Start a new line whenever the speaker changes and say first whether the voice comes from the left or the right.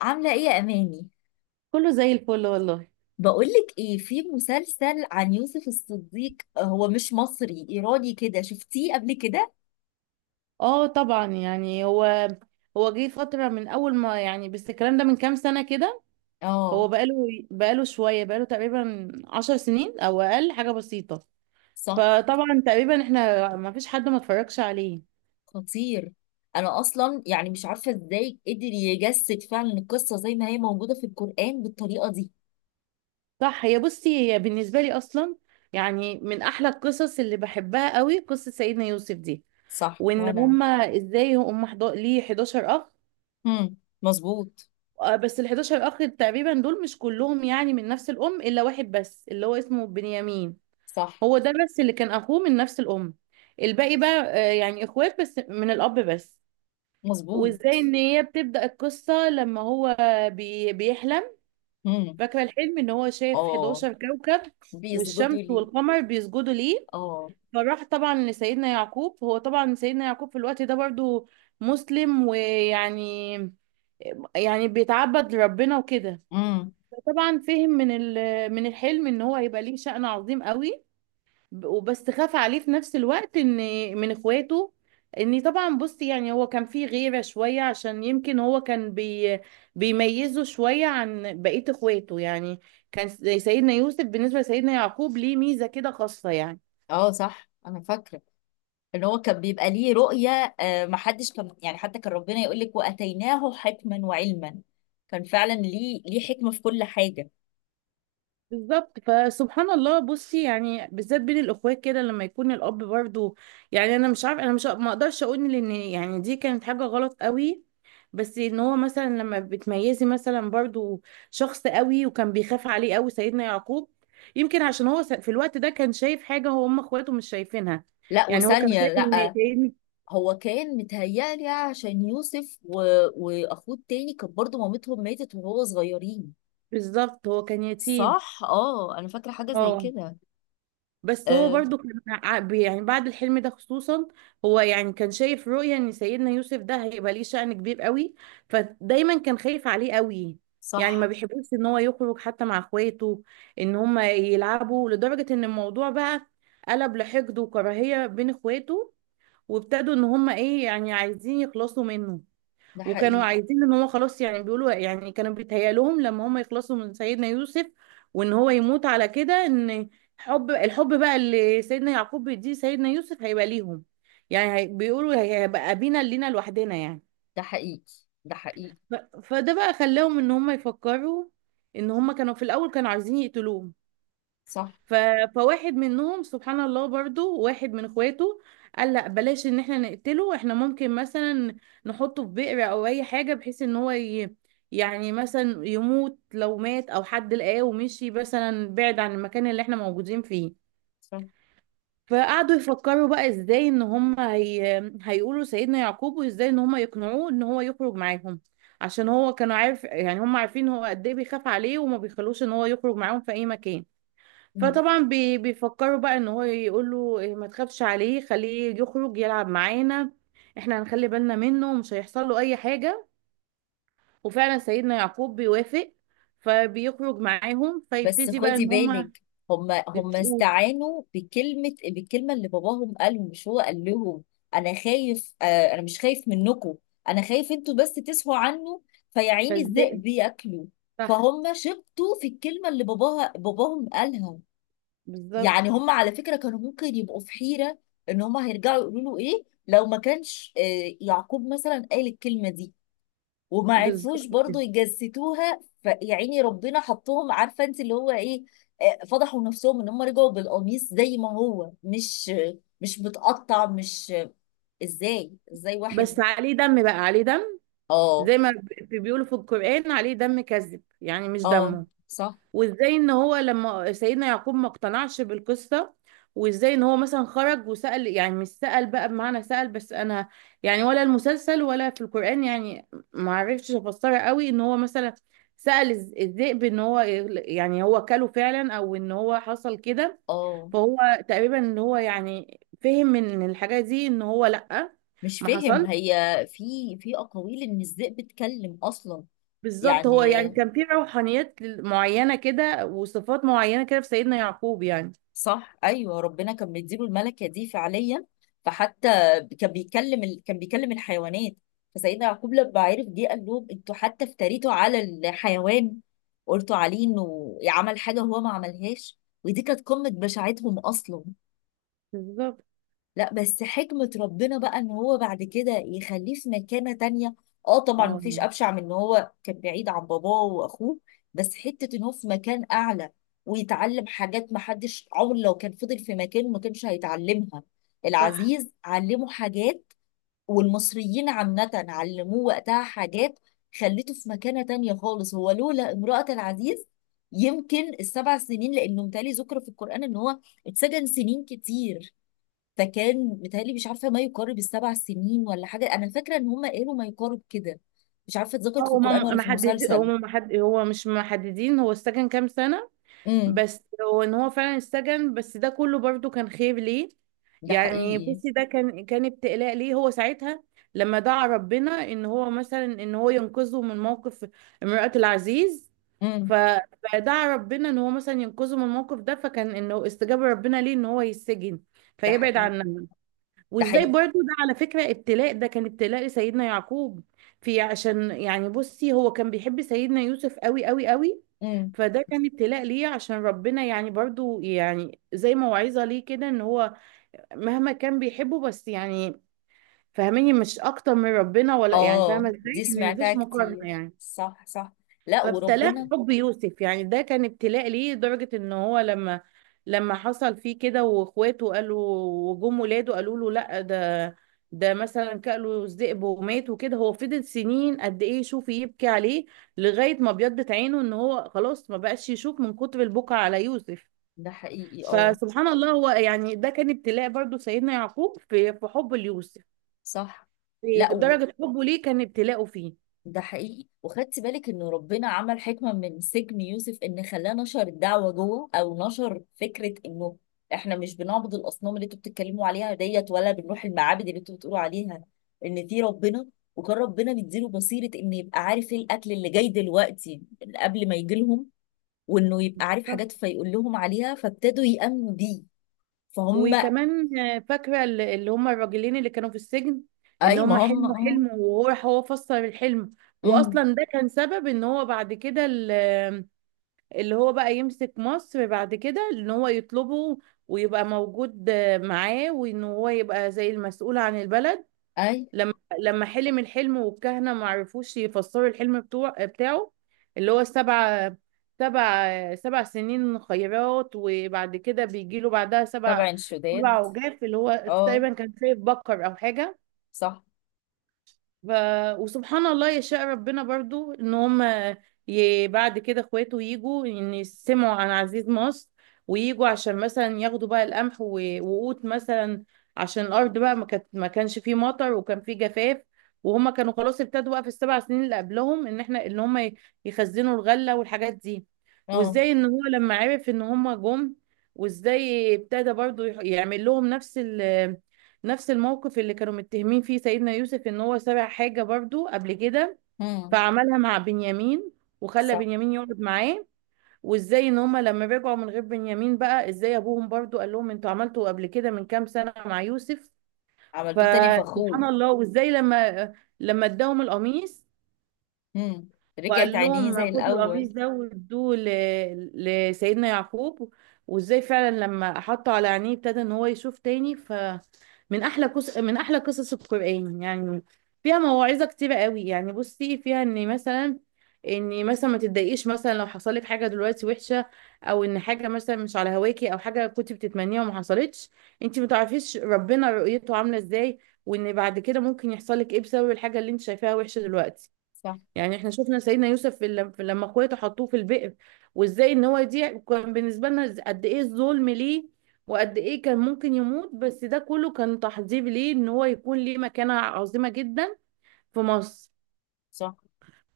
left: عاملة ايه يا اماني؟
right: كله زي الفل والله.
left: بقولك ايه، في مسلسل عن يوسف الصديق. هو مش مصري، ايراني كده. شفتيه قبل كده؟
right: اه، طبعا، يعني هو جه فترة من أول ما، يعني بس الكلام ده من كام سنة كده.
left: اه.
right: هو بقاله شوية، بقاله تقريبا عشر سنين أو أقل، حاجة بسيطة.
left: صح.
right: فطبعا تقريبا احنا ما فيش حد ما اتفرجش عليه.
left: خطير. انا اصلا يعني مش عارفة ازاي قدر يجسد فعلا القصة زي ما هي موجودة في القرآن بالطريقة دي.
right: صح. هي بصي، هي بالنسبة لي أصلا يعني من أحلى القصص اللي بحبها قوي قصة سيدنا يوسف دي.
left: صح
right: وإن
left: وانا.
right: هما إزاي هما ليه 11 أخ.
left: هم. مظبوط.
right: بس ال 11 اخ تقريبا دول مش كلهم يعني من نفس الام، الا واحد بس اللي هو اسمه بنيامين.
left: صح.
right: هو ده بس اللي كان اخوه من نفس الام. الباقي بقى يعني اخوات بس من الاب بس.
left: مظبوط.
right: وازاي ان هي بتبدأ القصة لما هو بيحلم.
left: هم.
right: فاكرة الحلم ان هو شايف
left: اه،
right: 11 كوكب والشمس
left: بيسجدوا لي.
right: والقمر بيسجدوا ليه.
left: اه.
right: فراح طبعا لسيدنا يعقوب. هو طبعا سيدنا يعقوب في الوقت ده برضو مسلم، ويعني يعني بيتعبد لربنا وكده.
left: امم.
right: طبعا فهم من من الحلم ان هو هيبقى ليه شأن عظيم قوي. وبس خاف عليه في نفس الوقت ان من اخواته. ان طبعا بصي، يعني هو كان فيه غيرة شوية عشان يمكن هو كان بيميزه شوية عن بقية اخواته يعني. كان سيدنا يوسف بالنسبة لسيدنا يعقوب ليه ميزة كده خاصة يعني.
left: اه صح، انا فاكرة ان هو كان بيبقى ليه رؤية، محدش كان يعني، حتى كان ربنا يقول لك واتيناه حكما وعلما. كان فعلا ليه حكمة في كل حاجة.
right: بالظبط. فسبحان الله، بصي يعني بالذات بين الاخوات كده لما يكون الاب برضو، يعني انا مش عارفه، انا مش، ما اقدرش اقول لان يعني دي كانت حاجه غلط قوي. بس ان هو مثلا لما بتميزي مثلا برضو شخص قوي، وكان بيخاف عليه قوي سيدنا يعقوب. يمكن عشان هو في الوقت ده كان شايف حاجه هو، هم اخواته مش شايفينها.
left: لا
right: يعني هو كان
left: وثانية
right: شايف
left: لا.
right: ان،
left: هو كان متهيألي عشان يوسف واخوه التاني كان برضه مامتهم ماتت وهو صغيرين.
right: بالظبط هو كان يتيم.
left: صح اه، انا فاكرة حاجة زي
right: اه.
left: كده.
right: بس هو
left: آه.
right: برضو كان يعني بعد الحلم ده خصوصا هو يعني كان شايف رؤية ان سيدنا يوسف ده هيبقى ليه شأن كبير قوي. فدايما كان خايف عليه قوي. يعني ما
left: صح.
right: بيحبوش ان هو يخرج حتى مع اخواته ان هم يلعبوا، لدرجة ان الموضوع بقى قلب لحقد وكراهية بين اخواته. وابتدوا ان هم ايه، يعني عايزين يخلصوا منه.
left: ده
right: وكانوا
left: حقيقي.
right: عايزين ان هو خلاص، يعني بيقولوا، يعني كانوا بيتهيألهم لما هم يخلصوا من سيدنا يوسف وان هو يموت على كده، ان الحب بقى اللي سيدنا يعقوب بيديه سيدنا يوسف هيبقى ليهم. يعني بيقولوا هيبقى أبينا لينا لوحدنا يعني.
left: ده حقيقي. ده حقيقي.
right: فده بقى خلاهم ان هم يفكروا ان هم كانوا في الاول كانوا عايزين يقتلوه.
left: صح.
right: ف... فواحد منهم سبحان الله، برضو واحد من اخواته قال لا بلاش ان احنا نقتله. احنا ممكن مثلا نحطه في بئر او اي حاجة بحيث ان هو يعني مثلا يموت لو مات، او حد لقاه ومشي مثلا بعيد عن المكان اللي احنا موجودين فيه.
left: صح.
right: فقعدوا يفكروا بقى ازاي ان هم هيقولوا سيدنا يعقوب، وازاي ان هم يقنعوه ان هو يخرج معاهم، عشان هو كانوا عارف، يعني هم عارفين هو قد ايه بيخاف عليه وما بيخلوش ان هو يخرج معاهم في اي مكان. فطبعا بيفكروا بقى ان هو يقول له إيه، ما تخافش عليه، خليه يخرج يلعب معانا، احنا هنخلي بالنا منه ومش هيحصل له اي حاجة. وفعلا سيدنا يعقوب بيوافق. فبيخرج معاهم،
left: بس
right: فيبتدي بقى
left: خدي
right: ان هما
left: بالك، هم
right: يتقول.
left: استعانوا بالكلمة اللي باباهم قالهم، مش هو قال لهم أنا خايف. أنا مش خايف منكم، أنا خايف أنتوا بس تسهوا عنه، فيا عيني الذئب
right: فازاي،
left: بياكلوا.
right: صح،
left: فهم شبطوا في الكلمة اللي باباهم قالها.
right: بالظبط
left: يعني هم على فكرة كانوا ممكن يبقوا في حيرة إن هم هيرجعوا يقولوا له إيه لو ما كانش يعقوب مثلا قال الكلمة دي. وما عرفوش
right: بالظبط
left: برضو
right: كده.
left: يجسدوها، فيا عيني ربنا حطهم، عارفه انت اللي هو ايه. فضحوا نفسهم ان هم رجعوا بالقميص زي ما هو، مش متقطع، مش ازاي،
right: بس
left: واحد.
right: عليه دم بقى، عليه دم،
left: اه.
right: زي ما بيقولوا في القرآن عليه دم كذب يعني مش
left: اه.
right: دمه.
left: صح.
right: وازاي ان هو لما سيدنا يعقوب ما اقتنعش بالقصة، وازاي ان هو مثلا خرج وسأل، يعني مش سأل بقى بمعنى سأل، بس انا يعني، ولا المسلسل ولا في القرآن يعني ما عرفتش افسرها قوي، ان هو مثلا سأل الذئب ان هو يعني هو كله فعلا او ان هو حصل كده.
left: اه،
right: فهو تقريبا ان هو يعني فهم من الحاجة دي ان هو لأ
left: مش
right: ما
left: فاهم
right: حصل.
left: هي. في اقاويل ان الذئب اتكلم اصلا.
right: بالظبط. هو
left: يعني
right: يعني كان في روحانيات معينة كده وصفات معينة كده في سيدنا يعقوب يعني.
left: صح، ايوه ربنا كان مديله الملكه دي فعليا. فحتى كان كان بيكلم الحيوانات. فسيدنا يعقوب لما عرف، جه قال لهم انتوا حتى افتريتوا على الحيوان، قلتوا عليه انه عمل حاجه هو ما عملهاش، ودي كانت قمه بشاعتهم اصلا.
right: بالظبط.
left: لا، بس حكمة ربنا بقى ان هو بعد كده يخليه في مكانة تانية. اه طبعا
right: اه،
left: مفيش ابشع من ان هو كان بعيد عن باباه واخوه، بس حتة ان هو في مكان اعلى ويتعلم حاجات محدش عمره، لو كان فضل في مكانه ما كانش هيتعلمها.
right: صح.
left: العزيز علمه حاجات، والمصريين عامة علموه وقتها حاجات، خليته في مكانة تانية خالص. هو لولا امرأة العزيز يمكن السبع سنين، لانه متهيألي ذكر في القرآن ان هو اتسجن سنين كتير. فكان متهيألي، مش عارفة، ما يقارب السبع سنين ولا حاجة. أنا فاكرة إن هم قالوا ما يقارب كده، مش عارفة اتذكرت في
right: هو ما
left: القرآن ولا في
right: محدد،
left: المسلسل.
right: هو مش محددين هو السجن كام سنة.
left: امم.
right: بس هو ان هو فعلا السجن، بس ده كله برضو كان خير ليه.
left: ده
right: يعني
left: حقيقي.
right: بصي ده كان ابتلاء ليه هو ساعتها، لما دعا ربنا ان هو مثلا، ان هو ينقذه من موقف امرأة العزيز. ف-
left: امم.
right: فدعا ربنا ان هو مثلا ينقذه من الموقف ده، فكان انه استجاب ربنا ليه ان هو يسجن
left: ده
right: فيبعد
left: حقيقي.
right: عنها.
left: ده
right: وازاي
left: حقيقي.
right: برضو، ده على فكرة ابتلاء، ده كان ابتلاء لسيدنا يعقوب في، عشان يعني بصي هو كان بيحب سيدنا يوسف قوي قوي قوي.
left: امم.
right: فده كان ابتلاء ليه، عشان ربنا يعني برضو يعني زي موعظة ليه كده، ان هو مهما كان بيحبه، بس يعني فاهميني، مش اكتر من ربنا، ولا يعني
left: اه
right: فاهمة ازاي
left: دي
right: ان
left: سمعتها
right: مفيش مقارنة
left: كتير،
right: يعني.
left: صح صح. لا
right: فابتلاه
left: وربنا.
right: حب يوسف، يعني ده كان ابتلاء ليه لدرجة ان هو لما حصل فيه كده واخواته قالوا، وجم ولاده قالوا له لا، ده مثلا كأله الذئب ومات وكده، هو فضل سنين قد ايه يشوف، يبكي عليه لغاية ما بيضت عينه، ان هو خلاص ما بقاش يشوف من كتر البكا على يوسف.
left: ده حقيقي. اه.
right: فسبحان الله، هو يعني ده كان ابتلاء برضو سيدنا يعقوب في حب ليوسف،
left: صح.
right: في
left: لا،
right: درجة حبه ليه كان ابتلاءه فيه.
left: ده حقيقي. وخدت بالك انه ربنا عمل حكمة من سجن يوسف، ان خلاه نشر الدعوة جوه، او نشر فكرة انه احنا مش بنعبد الاصنام اللي انتوا بتتكلموا عليها ديت، ولا بنروح المعابد اللي انتوا بتقولوا عليها، ان في ربنا. وكان ربنا مديله بصيرة انه يبقى عارف ايه الاكل اللي جاي دلوقتي قبل ما يجي لهم، وانه يبقى عارف حاجات فيقول لهم عليها، فابتدوا يأمنوا بيه. فهم.
right: وكمان، فاكرة اللي هم الراجلين اللي كانوا في السجن، ان
left: اي ما
right: هم
left: هم،
right: حلموا
left: اه.
right: حلم، وهو راح هو فسر الحلم.
left: امم.
right: واصلا ده كان سبب ان هو بعد كده اللي هو بقى يمسك مصر بعد كده، ان هو يطلبه ويبقى موجود معاه، وان هو يبقى زي المسؤول عن البلد.
left: اي.
right: لما لما حلم الحلم، والكهنة ما عرفوش يفسروا الحلم بتاعه، اللي هو السبع، سبع سنين خيرات، وبعد كده بيجي له بعدها سبع
left: تبع
right: سبع
left: الشداد.
right: عجاف، اللي هو
left: اه.
right: تقريبا كان شايف بكر او حاجة.
left: صح.
right: ف... وسبحان الله يشاء ربنا برضو ان هم بعد كده اخواته يجوا ان يسمعوا عن عزيز مصر، ويجوا عشان مثلا ياخدوا بقى القمح وقوت مثلا، عشان الارض بقى ما كانش فيه مطر وكان فيه جفاف. وهم كانوا خلاص ابتدوا بقى في السبع سنين اللي قبلهم ان احنا، ان هم يخزنوا الغله والحاجات دي.
left: اه.
right: وازاي ان هو لما عرف ان هم جم، وازاي ابتدى برضو يعمل لهم نفس نفس الموقف اللي كانوا متهمين فيه سيدنا يوسف، ان هو سرق حاجة برضو قبل كده.
left: امم.
right: فعملها مع بنيامين، وخلى
left: صح.
right: بنيامين يقعد معاه. وازاي ان هما لما رجعوا من غير بنيامين بقى، ازاي ابوهم برضو قال لهم انتوا عملتوا قبل كده من كام سنة مع يوسف.
left: عملتوه تاني
right: فسبحان
left: فخور.
right: الله، وازاي لما اداهم القميص،
left: امم. رجعت
right: وقال
left: عينيه
right: لهم
left: زي
right: خدوا
left: الأول.
right: القميص ده وادوه لسيدنا يعقوب، وازاي فعلا لما حطه على عينيه ابتدى ان هو يشوف تاني. ف من احلى قصص القرآن يعني. فيها مواعظة كتيرة قوي يعني. بصي، فيها ان مثلا، ان مثلا ما تتضايقيش مثلا لو حصل لك حاجه دلوقتي وحشه، او ان حاجه مثلا مش على هواكي، او حاجه كنت بتتمنيها وما حصلتش. انت ما تعرفيش ربنا رؤيته عامله ازاي، وان بعد كده ممكن يحصل لك ايه بسبب الحاجه اللي انت شايفاها وحشه دلوقتي.
left: صح.
right: يعني احنا شفنا سيدنا يوسف في لما اخواته حطوه في البئر، وازاي ان هو يضيع كان بالنسبه لنا قد ايه الظلم ليه، وقد ايه كان ممكن يموت، بس ده كله كان تحضير ليه ان هو يكون ليه مكانه عظيمه جدا في مصر.
left: صح.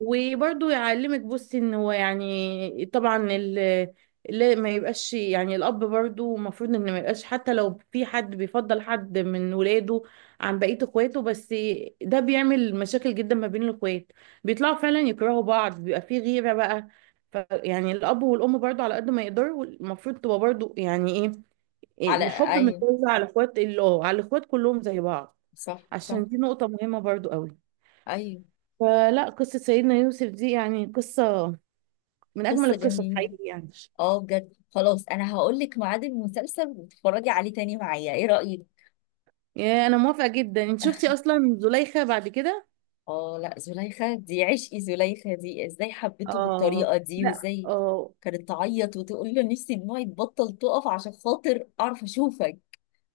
right: وبرضه يعلمك بصي ان هو يعني طبعا لا ما يبقاش، يعني الاب برضه المفروض ان ما يبقاش حتى لو في حد بيفضل حد من ولاده عن بقيه اخواته، بس ده بيعمل مشاكل جدا ما بين الاخوات. بيطلعوا فعلا يكرهوا بعض، بيبقى في غيره بقى. ف يعني الاب والام برضه على قد ما يقدروا المفروض تبقى برضه يعني ايه،
left: على
right: الحب
left: أيوه.
right: متوزع على اخوات على الاخوات كلهم زي بعض،
left: صح. صح.
right: عشان دي نقطه مهمه برضه قوي.
left: أيوه.
right: فلا قصة سيدنا يوسف دي يعني قصة من أجمل
left: قصة
right: القصص
left: جميلة.
right: حقيقي يعني.
left: اه بجد، خلاص أنا هقول لك ميعاد المسلسل وتتفرجي عليه تاني معايا، إيه رأيك؟
right: يا، أنا موافقة جدا. أنت شفتي أصلا زليخة بعد كده؟
left: اه لا، زليخة دي عشقي. زليخة دي ازاي حبيته
right: آه.
left: بالطريقة دي،
right: لا،
left: وازاي
right: آه.
left: كانت تعيط وتقول له نفسي دموعي تبطل تقف عشان خاطر أعرف أشوفك،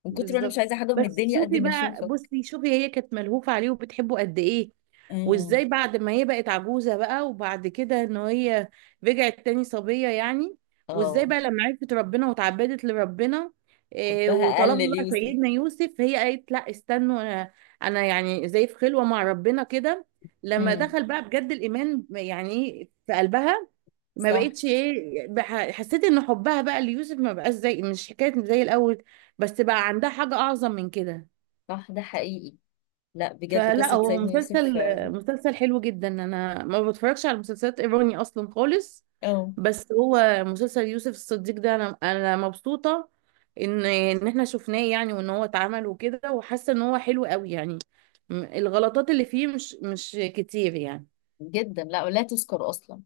left: من كتر ما أنا مش
right: بالظبط.
left: عايزة حاجة من
right: بس
left: الدنيا قد
right: شوفي
left: إني
right: بقى،
left: أشوفك.
right: بصي شوفي، هي كانت ملهوفة عليه وبتحبه قد ايه،
left: امم.
right: وازاي بعد ما هي بقت عجوزة بقى وبعد كده ان هي رجعت تاني صبية يعني، وازاي
left: اه.
right: بقى لما عرفت ربنا وتعبدت لربنا،
left: حبها قل
right: وطلبنا بقى
left: ليوسف.
right: سيدنا يوسف، هي قالت لا استنوا، انا يعني زي في خلوة مع ربنا كده. لما
left: امم.
right: دخل بقى بجد الايمان يعني في قلبها، ما
left: صح.
right: بقتش ايه حسيت ان حبها بقى ليوسف ما بقاش زي، مش حكايه زي الاول، بس بقى عندها حاجه اعظم من كده.
left: صح ده حقيقي. لا بجد
right: فلا
left: قصة
right: هو
left: سيدنا يوسف،
right: مسلسل
left: آه.
right: مسلسل حلو جدا، انا ما بتفرجش على مسلسلات ايراني اصلا خالص.
left: اه
right: بس هو مسلسل يوسف الصديق ده انا مبسوطه ان احنا شفناه يعني، وان هو اتعمل وكده، وحاسه ان هو حلو قوي يعني. الغلطات اللي فيه مش كتير يعني.
left: جدا، لا ولا تذكر اصلا.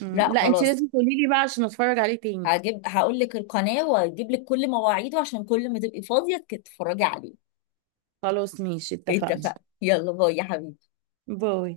left: لا
right: لا انت
left: خلاص،
right: لازم تقولي لي بقى عشان اتفرج عليه تاني.
left: هجيب، هقول لك القناة وهجيب لك كل مواعيده عشان كل ما تبقي فاضية تتفرجي عليه.
right: خلاص، ماشي، اتفقنا.
left: اتفقنا، يلا باي يا حبيبي.
right: باي.